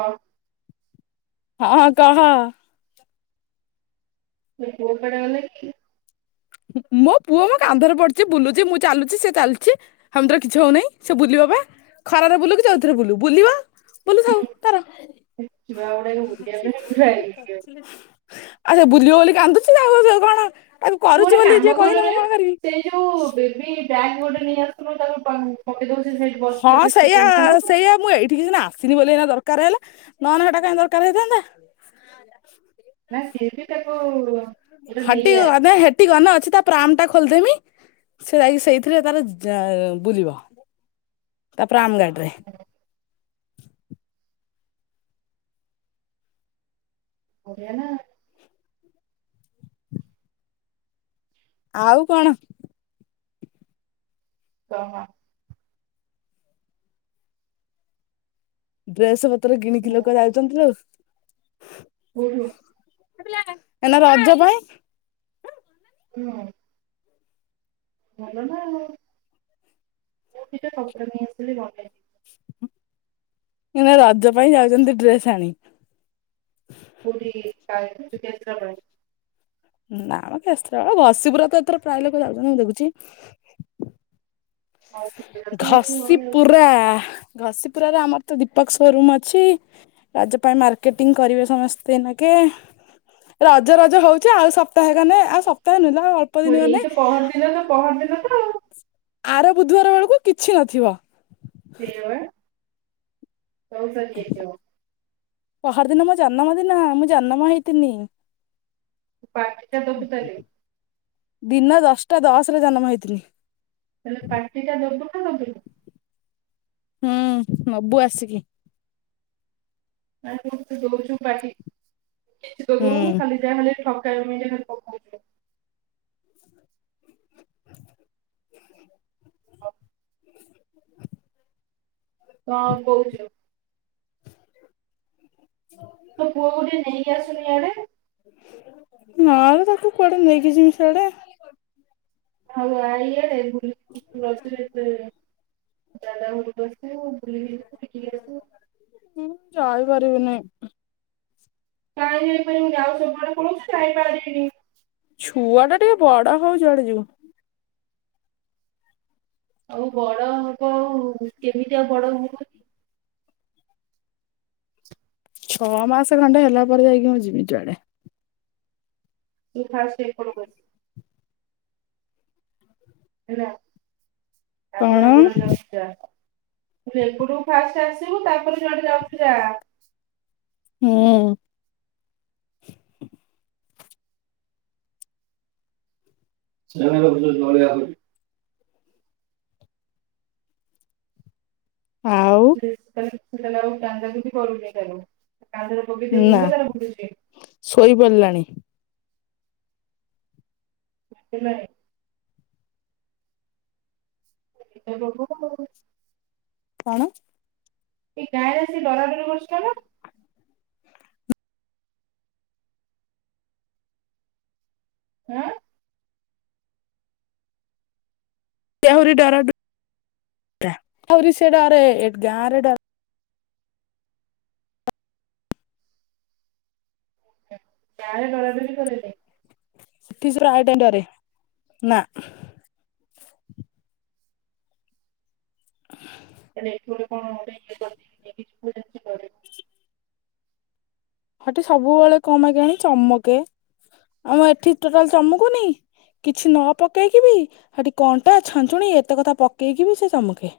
ହଉ। ହଁଁ ହଁ କହ? ମୁଁ କହିଲି ପୁଅ କୁଆଡେ ଗଲା କି? ମୋ ପୁଅ ମୋ କାନ୍ଧରେ ପଡିଚି ବୁଲୁଚି ମୁଁ ଚାଲୁଚି ସେ ଚାଲିଚି। ହମେଥର କିଛି ହଉନାହିଁ ସେ ବୁଲିବ ବାବା ଖରାରେ ବୁଲୁ ଯଉଥିରେ ବୁଲୁ ବୁଲିବ ବୁଲୁଥାଉ ତାର। [unintelligible] ଆ ସେ ବୁଲିବ ବୋଲି କନ୍ଦୁଚି ଆଉ ସେ କଣ ତାକୁ ତୁ କରୁଛି ଗୋଟେ ବୋଲି କାମ ଯିଏ କହିଲେ କରନୁ ବେ ମୁଁ କଣ କରିବି ସେ ଯୋଉ ବେବି ବ୍ୟାଗ୍ ଗୋଟେ ନେଇ ଆସିନୁ ତାକୁ ପକେଇ ଦ ହଁ ସେଇଆ ସେଇଆ ମୁଁ ଏଇ ଏଟିକିସିନା ଆସିନି ବୋଲି ଦରକାର ହେଲା ନହେଲେ ସେଟା କାଇଁ ଦରକାର ହେଇଥାନ୍ତା। ନା ସ ବି ତାକୁ ଗୋଟେ ନେଇଆ। ଗନ ଅଛି ତା ପ୍ରାମ ଟା ଖୋଲିଦେମି ସେ ଯାଇି ସେଇଥିରେ ତାର ବୁଲିବ। ତା ପ୍ରାମ୍ ଗାଡି ରେ ବଢିଆ ନାଁ। ଆଉ କଣ? କହ? ଡ୍ରେସ ପତ୍ର କିଣିକି ଲୋକ ଯାଉଛନ୍ତି ଲୋ? ଉଁ ହୁଁ। ଏନା ରଜ ପାଇଁ? [inaudible] ଭଲ ନାଁ ଆଉ ମୁଁ ଦିଟା କପଡ଼ା ନେଇ ଆସିଥିଲି ବନେଇବି। ଏଇନା ରଜ ପାଇଁ ଯାଉଚନ୍ତି ଡ୍ରେସ ଆଣି। କଉଠି [unintelligible] କେନ୍ଦ୍ରାପଡ଼ା। ନାଁ ମ କେସ୍ତାପାଳ ଘସିପୁରା ତ ଏଥର ପ୍ରାୟେ ଲୋକ ଯାଉଚନ୍ତି ମୁଁ ଦେଖୁଚି। ଘସି ପାଇଁ ପୁରା ଘସି ପୁରାରେ ଆମର ତ ଦୀପକ ସୋରୁମ୍ ଅଛି। ରଜ ପାଇଁ ମାର୍କେଟିଂ କରିବେ ସମସ୍ତେ ଏନାକେ, ରଜ ରଜ ହୋଉଚ ଆଉ ସ ସପ୍ତାହେ ଗନେ, ଆଉ ସପ୍ତାହେ ନୁହେଲୋ ଆଉ ଅଳ୍ପ ଦିନି ଗନେ ଏନାତ ପହଦିନତ ଆଉ ଆର ବୁଧବାର ବେଳକୁ କିଛି ନଥିବ। ସେୟାପା, ସବୁ ସରିଯାଇଥିବ। ପହରିଦିନ ମୋ ଜନମ ଦିନ, ମୁଁ ଜନମ ହେଇଥିନି। ତୁ କାଟେ ଦିନ ଦଶଟା ଦଶରେ ଜନମ ହେଇଥିନି। ତାହେଲେ ପାଟି ଟା ଦବୁ ନା ଦବୁନି? ହୁଁ-ନବୁ ଆସିକି। ନାଁ ତୁ ଦୋଉଚୁ ପାଟି, କିଛିତ ହୁଁ ଦୋଉନୁ ଖାଲି ଯାହେଲେବି ଠକାମି ରେ ପକଉଚୁ। ହ [unintelligible] କଣ କହୁଚୁ? [unintelligible] ତୋ ପୁଅ କୁ ଟିକିଏ ନେଇ ଆସୁନୁ ଇଆଡେ। ନା ଲୋ ତାକୁ କୁଆଡ଼େ ନେଇକି ଯିମି ସିଆଡ଼େ? ଆଉ ଆ ଇଆଡ଼େ, ବୁଲିକି ଯିବୁ ରଜରେ ଏତେ [unintelligible] [unintelligible] ମୁଁ ଯାଇପାରିବିନି। କାଇଁ ଯାଇ ପାରିବୁନି? ଆଉ ସବୁ ଆଡେ ପଳଉଚୁ, ଯାଇ ପାରିବିନି ଛୁଆ ଟା ଟିକେ ବଡ ହଉ, ଯୁଆଡେ ଯିବୁ। ଆଉ ବଡ ହବ ଆଉ, କେମିତି ଆଉ ବଡ ହବ? ଛଅ ମାସ ଖଣ୍ଡେ ହେଲା ପରେ ଯାଇକି ମୁଁ ଯିବି ଯୁଆଡେ। ତୁ ଫାଷ୍ଟ ଏପଟୁ କୁ ଆସେ। ହେଲା, ତାପରେ କଣ ଆଉ ଯୁଆଡେ ଯାଉ ଯା, ମୁଁ କହିଲି ଏ ପଟକୁ ଫାଷ୍ଟ ଆସିବୁ, ତାପରେ ଯୁଆଡେ ଯାଉଚୁ ଯା। ହୁଁ [unintelligible] ଆଉ [unintelligible] ଶୋଇପଡ଼ିଲାଣି। ଉଠିଲାଣି। [unintelligible] କଣ? ଏଇ ଗାଁରେ ଆସି ଡରା ଡରି କରୁଚ ନା? ଆଁ ତେ ଆହୁରି ଡରା ଡରି, ତା ଆହୁରି ସେ ଡରେ, ଏ ଗାଁ ରେ ଡରେ ଗାଁ ରେ ଡରା ଡରି କରେନି? ସେଠି ସେ ପ୍ରାୟେ ଟାଇମ୍ ଡରେ, ନା। [unintelligible] ହେଲେ ଏଠି ଗୋଟେ କଣ ଗୋଟେ ଇଏ କରିଦେଇଚି, [unintelligible] ହଟି ସବୁବେଳେ କଁ ପାଇଁ କେଜାଣି ଚମକେ, ଆମ ଏଠି ଟୋଟାଲ୍ ଚମକୁନି କିଛି ନ ପକେଇକି ବିି, ହେଟି କଣ୍ଟା, ଛାଞ୍ଚୁଣି, ଏତେ କଥା ପକେଇକି ବି ସେ ଚମକେ।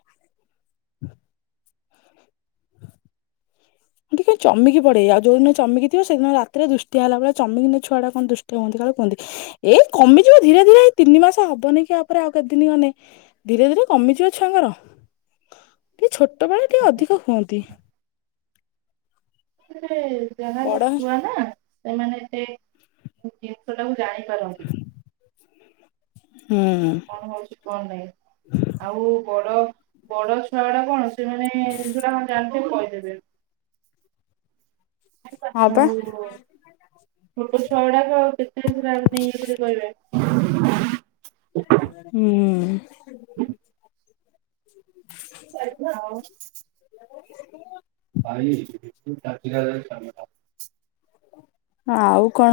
ଟିକେ ଚମକି ପଡେ, ଆଉ ଯୋଉ ଦିନ ଚମିକି ଥିବ, ସେଦିନ ରାତିରେ ଦୃଷ୍ଟିଆ ହେଲା ଭଳିଆ ଚମକି ଛୁଆ କଣ ଦୃଷ୍ଟି ହୁଅନ୍ତି କଣ କୁହନ୍ତି। ଏଇ କମିଯିବ ଧୀରେ ଧୀରେ ଏଇ ତିନି ମାସ ହବନି କି ଆ ପରେ ଆଉ କେତେଦିନ ଗଲେ। ଧୀରେ ଧୀରେ କମିଯିବ ଛୁଆଙ୍କର, ଟିକେ ଛୋଟ ବେଳେ ଟିକେ ଅଧିକ ହୁଅନ୍ତି। ରେ ଯାହା ହେଲେ ବଡ ଛୁଆ ନା। ସେମାନେ ଏତେ ଜିନିଷ ଟାକୁ ଜାଣିପାରନ୍ତି। ହୁଁ। କଣ ହଉଛି କଣ ନାହିଁ, ଆଉ ବଡ। ବଡ ଛୁଆ ଗୁଡା କଣ ସେମାନେ ଜିନିଷ ଟା କଣ ଜାଣିଛନ୍ତି କହିଦେବେ। ହଉ। ହଁ ପା [unintelligible] ଛୋଟ ଛୁଆ ଗୁଡାକ କେତେ ଚିରାଗ ନେଇ ଇଏ କରି କହିବେ। ହୁଁ। [inaudible] [inaudible] [unintelligible] [unintelligible] ପାଇ ତୁ ତାଙ୍କିରା ଜାଗାରେ [unintelligible] ଆଉ। କଣ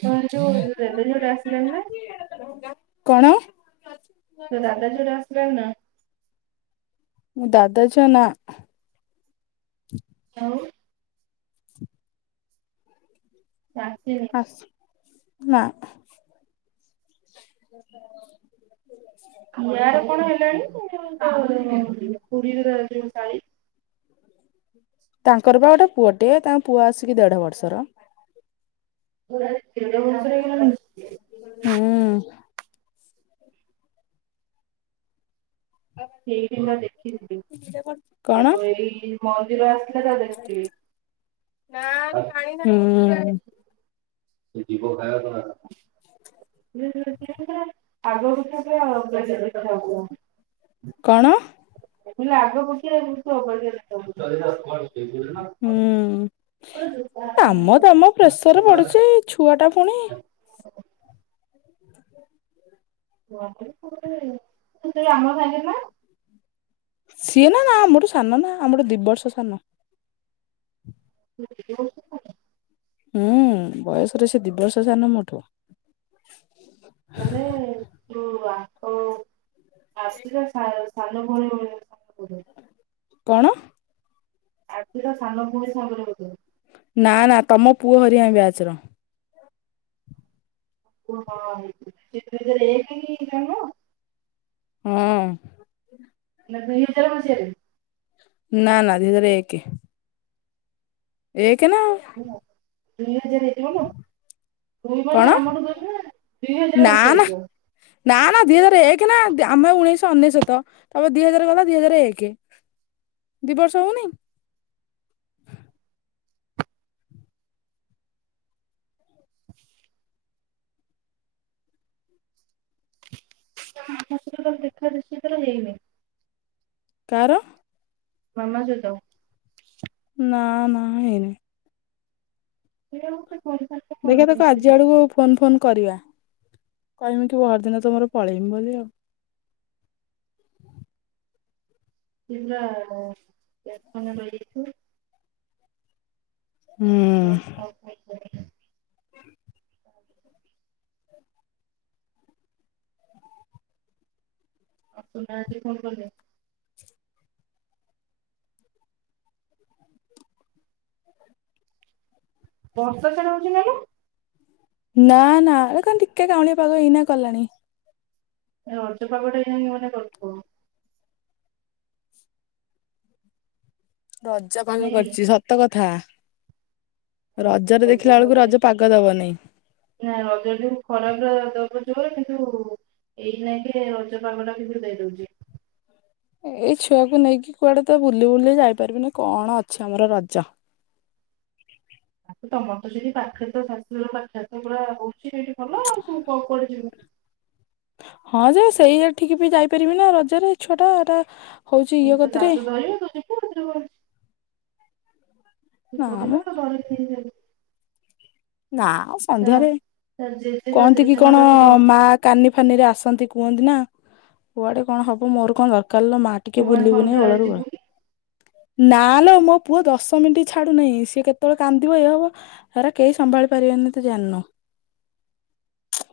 ତାର ଯୋଉ ରେନିକୋଟ ଆସିଲାଣି ନା। [inaudible] କଣ। ତୋ ଦାଦା ଝିଅ ଟା ଆସିଲାଣି ନା। ମୋ ଦାଦା ଝିଅ ନା। ଆଉ। ସେ ଆସିନି। ଆସୁ ନା। [unintelligible] ୟାର କଣ ହେଲାଣି, ଉଁ ପୁରୀରେ ତାର ଯୋଉ ଶାଳୀ। ତାଙ୍କର ପା ଗୋଟେ ପୁଅଟିଏ, ତାଙ୍କ ପୁଅ ଆସିକି ଦେଢ଼ ବର୍ଷର। ଗ [unintelligible] ହୁଁ। ସେଇ ଦିନ ଦେଖି ଚି। ସେଟା କରଛ [unintelligible] ତାକୁ ଏଇ ମନ୍ଦିର ଆସିଲା ତାକୁ ଦେଖିଥିଲି। ନା ପାଣି ନା [unintelligible] ସେ ଜିଭୋ ଖାଇ ତ ଆଣ [inaudible] ଆଗ କ କଥା କ [unintelligible] କଣ। ଲେ ଆଗ ପକ୍ଷେଇଆ ହୁଁ ଆମ ଦାମ ପ୍ରେସର ପଡିଛି [unintelligible] [inaudible] ଛୁଆ ଟା ପୁଣି। ହ [inaudible] ଆ [inaudible] [inaudible] ତୁ କେବେ ଆମ ସାଙ୍ଗେ ନା [unintelligible] ସିଏ ନା ନା ଆମଠୁ ସାନ ନା ଆମରଠୁ ଦି ବର୍ଷ ସାନ। ହ [inaudible] ହୁଁ ବୟସରେ ସେ ଦି ବର୍ଷ ସାନ ମୋଠୁ। ମାନେ ତୁ ଆ। ଆସିଲେ ସା ସାନ ଭଉଣି ଭଳିଆ [inaudible] କଣ? ଆଦି ର ସାନ ଭଉଣି ସାଙ୍ଗରେ ବୋଧେ? ନା ନା ତମ ପୁଅ ହେରିକା ବ୍ୟାଚ୍ ର। ଓହଁ ହେଇରେ ଜନ [unintelligible] ହୁଁ। ନା ଦୁଇ ହଜାର ମସିହାରେ ନା ନା ଦିହଜାରେ ଏକେ। ଏକେ ନାଉ [inaudible] ଦି ହଜାରେ ଜୁନୁ ଦୁ କଣ ମାନେ ଆମର ଦୋଷ [inaudible] ନା ଦୁଇ ହଜାର ମସିହା ହେଇଥିବ? ନାଁ ନାଁ ଦିଇ ହଜାରେ ଏକେ ନା ଆମେ ଉଣେଇଶ ଅନେଶତ। ତମେ ଦି ହଜାରେ ଗଲା ଦି ହଜାରେ ଏକେ ଦି ବର୍ଷ ହଉନି। ହ [inaudible] ଆମ ହସ୍ପିଟାଲ ଦେଖା ଦେଖି ଏଥର ହେଇନି। କାର ମାମା ସହିତ। ନାଁ ନାଁ ହେଇନି। ସିଏ ମତେ ଫୋନ୍‌ ଫାନ୍ ଦେଖିବା ତାକୁ ଆଜି ଆଡକୁ ଫୋନ୍ ଫୋନ୍ କରିବା। କହମି ପହରିଦିନ ତ ମୋର ପଳେଇବି ବୋଲି ଆଉ ପା୍ୟା ଖାନ ରହିଯାଇଛୁ [unintelligible] ହୁଁ [unintelligible] ମୋ ସୁନା ଆଜି ଫୋନ୍ କଲେ। ବଷ କିଣଉଛି ନାଇଁ [unintelligible] ନାଁ ନାଁ ଅଇଁଖା ଟିକେ କାଉଁଳିଆ ପାାଗ ଏଇନା କଲାଣି। ରଜ ପାଗ ଟା ଯେମିତି ମନେ କରୁଥିବ। ରଜ ପାନ ନାଇଁ କି? କରିଛି ସତ କଥା ରଜରେ ରଜ ଦେଖିଲା ବେଳକୁ ପାଗରେ ରଜ ପା ଧୋକା ଦବନେଇ। ନା ରଜ ଯୋଉ ଖରାଟା ଦବ ଯୋରେ କିନ୍ତୁ ଏଇନାକେ ରଜ ପାଗ ଟା କିନ୍ତୁ ଦେଇ ଦଉଛି। ଏଇ ଛୁଆକୁ ନେଇକି କୁଆଡେ ତ ବୁଲି ବୁଲି ଯାଇପାରିବିନି କଣ ଅଛି ଆମର ରଜ। ଆଉ ତମର ତ ସେଠି ପାଖରେ ତ ଶାଶୁଘର ପାଖରେ ତ ପୁରା ହଉଛି ଭଲ ଆଉ ତୁ କୁଆଡେ ଯିବୁ ହଁ ଯେ ସେଇଆଠିକି ବି ଯାଇପାରିବି ନା ରଜ ଛୁଆଟା ଏଟା ହଉଛି ଇଏ କତିରେ। କ [inaudible] କହୁ ହ [inaudible] ନା ତୁ ମ ପିବା ତ ଘରେ ୁ [inaudible] ନା ଆଉ ତା ସନ୍ଧ୍ୟାରେ ତା ଜେଜେ ତା କହନ୍ତି କି ଜେଜେମା କଣ ତାକୁ ଧ ମା କାନି ଫାନିରେ ଆସନ୍ତି କୁହନ୍ତି ନା କୁଆଡ଼େ କଣ ହବ ମୋର କଣ ଦରକାରେ ଲୋ ମା। ତୁ ଟିକେ କଣ ବୁଲିବୁନି ସନ୍ଧ୍ୟାବେଳେ ଓଳାରୁ ବୋଳା। ଯିବୁ କି? ନା ନା ମୋ ପୁଅ ଦଶ ମିନିଟ୍ ଛାଡୁ ନାହିଁ ସିଏ କେତେବେଳେ କାନ୍ଦିବ ଇଏ ହବ ସେଗରା କେହି ସମ୍ଭାଳି ପାରିବେନି ତୁ ଜାଣିନୁ।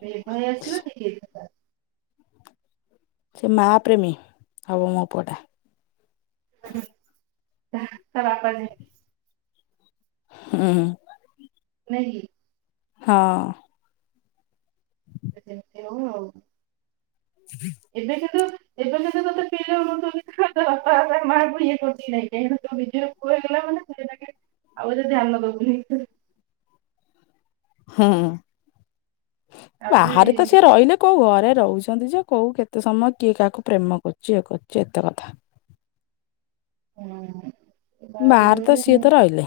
ଭ ଭୟ ଆସଲ କିିକେ [inaudible] ସେ ମା ପ୍ର୍ରେମୀ ହବ ମୋ ପୁଅଟା। ଚପ [inaudible] ହୁଁ ହୁଁ। ନାଇଁ। ହଁ। ସେ ସେମିତି ହଉ ଆଉ। ହୁଁ [unintelligible] ଏବେ ସେତ ଏବେ ସେତ ତୋତେ ପିଲା ହୁହୁ ବାପା ମାଆ କଙ୍କୁ ଇଏ କରୁଛି ନାଇଁ କାହିଁକି ତ ବିଜ [unintelligible] କହିଇଗଲା ମାନେ ସେଇଟାକେ ଆଉ ଏ ଧ୍ୟାନ ଦବୁନି [unintelligible] ହୁଁ ଆହୁରି ବାହାରେ ତ ସେ ରହିଲେ। କୋଉ ଘରେ ରହୁଛନ୍ତି ଯେ କୋଉ କେତେ ସମୟ କିଏ କାହାକୁ ପ୍ରେମ କରୁଛି ଇଏ କରୁଛି ଏତେ କଥା। ହୁଁ ବାହାର ତ ସିଏ ତ ରହିଲେ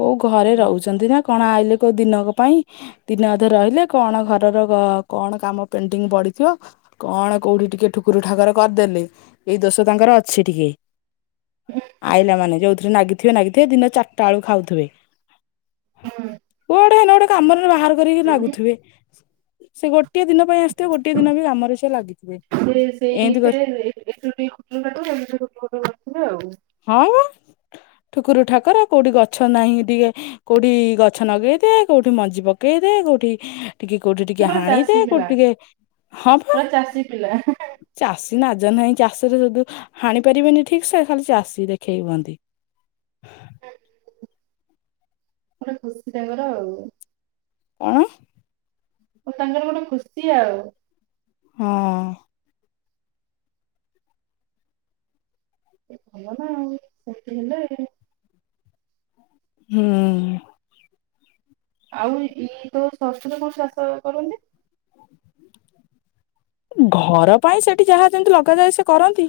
କୋଉ ଘରେ ରହୁଛନ୍ତି ନା। କଣ ଆଇଲେ ତ ଦିନ ପାଇଁ? ଦିନେ ଅଧେ ରହିଲେ କଣ ଘରର କଣ କାମ ପେଣ୍ଟିଂ ପଡିିଥିବ। କଣ କୋଉଠି ଟିକେ ଠୁକୁର ଠାକୁର କରିଦେଲେ ଏଇ ଦୋଷ ତାଙ୍କର ଅଛି ଟିକେ। ହୁଁ। ଆଇଲା ମାନେ ଯଉଥିରେ ନାଗିଥିବେ ନାଗିଥିବେ ଦିନ ଚାରଟା ବେକୁ ଖାଉଥିବେ। ହୁଁ। ଟେ ଗୋଟେ କାମରେ ବାହାର କରିକି ନାଗୁଥିବେ ସେ ଗୋଟଏ ଦିନ ପାଇଁ ଆସଥିବେ ଗୋଟଏ ଦିନ ବି ଆମରେ ସେ ଲାଗିଥିବେ ଏମିତି କରି [unintelligible] ମୁ ତାଠୁିୋଟେ ବିବେ ଆଉ [unintelligible] ହଁ ଠୁକୁର ଠାକୁର କୋଉଠି ଗଛ ନାହିଁ ଟିକେ କୋଉଠି ଗଛ ଲଗେଇଦିଏ କୋଉଠି ମଞ୍ଜି ପକେଇଦିଏ କୋଉଠି ଟିକେ କୋଉଠି ଟିକେ ସେ ପୁରା ହାଣିଦ ଚାଷୀ କୋଉଠି ପିଲା ଟିକେ ହଁ ବା। ପୁରା ଚାଷୀ ପିଲା ଚାଷୀ ନାଜ ନାହିଁ ଚାଷରେଦୁ ହାଣି ପାରିବେନି ଠିକ ସେ ଖାଲି ସ ଖସି ଦେଖେଇ ହୁହନ୍ତି। ମଟେ ଖୁସି ତାଙ୍କର ଆଉ। କଣ? ମୁଁ ତାଙ୍କର ଗୋଟେ ଖୁସି ଆଉ। ହଁ। ଭଲ ନା ଆଉ ସେତି ହେଲେ ଆ ହୁଁ। ଆଉ ଇଏ ତ ଷଷ୍ଠରେ କୋଉୁ ଚାଷ ବାସ କରନ୍ତି। ଘର ପାଇଁ ସେଠି ଯାହା ଯେମିତି ଲଗାଯାଏ ସେ କରନ୍ତି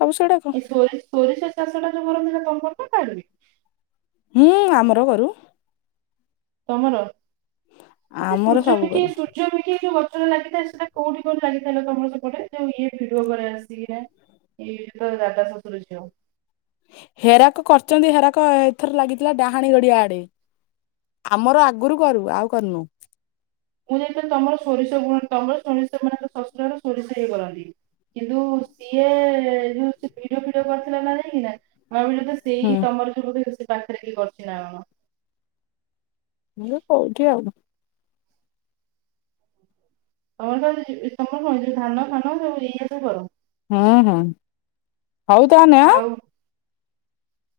ସବୁ ସେଟା। ଏ ସୋରି ସୋରିଷ ଚାଷ ଟା ଯୋଉ କରନ୍ତି ନା ତଣ କରନ କାଢିବି [unintelligible] ହୁଁ ଆମର କରୁ। ତମର ସୂର୍ଯ୍ୟ ଆମର ସବୁ ଘେରିକି କରୁ ସୂ ଯଉ ଭେଡ଼ିଓ ଅ ଟି ଗଛରେ ଲାଗିଥାଏ ସେଇଟା କୋଉଠି କନି ଲାଗିଥାଏ ତମ ସେପଟେ ଯେଉ ଇଏ ଭିଡିଓ କରେ ଆସିକିରା। ଏଇଟା ତ ଦାଦା ଶଶୁର ଛିଅ। ହେରାକ କରିଛନ୍ତି ହେରାକ ଏଥର ଲାଗିଥିଲା ଡାହାଣୀ ଗଡିଆ ଆଡେ। ଆମର ଆଗରୁ କରୁ ଆଉ କରନୁ। ମୁଁ ଯାଇଥିଲି ତମର ସୋରିଷ ଗୁଣ ତମର ସୋରିଷ ମାନେ ଶଶୁରର ସୋରିଷ ହେଇଗଲାଣି। କିନ୍ତୁ ସିଏ ଯୋଉ ଭେଡ଼ିଓ ଫିଡ଼ିଓ କରିଥିଲା ନା ଯାଇକି ନା। ହୁଁ। ସେଇ ତମର ଯୋଉ ତ ସେ ପାଖରେ କିଏ କରିଛି ନା କଣ? ମୁଁ କୋଉଠି ଆଉ। ତମର ତ ଇଯିବି ତମ ର କଣ ଧାନ, ଫାନ, ସବୁ ଏଇଆ ସବୁ କର। ହଁ ହଁ। ହଉ ତା ନେ। ଆଉ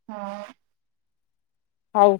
ହଁ। ହଉ।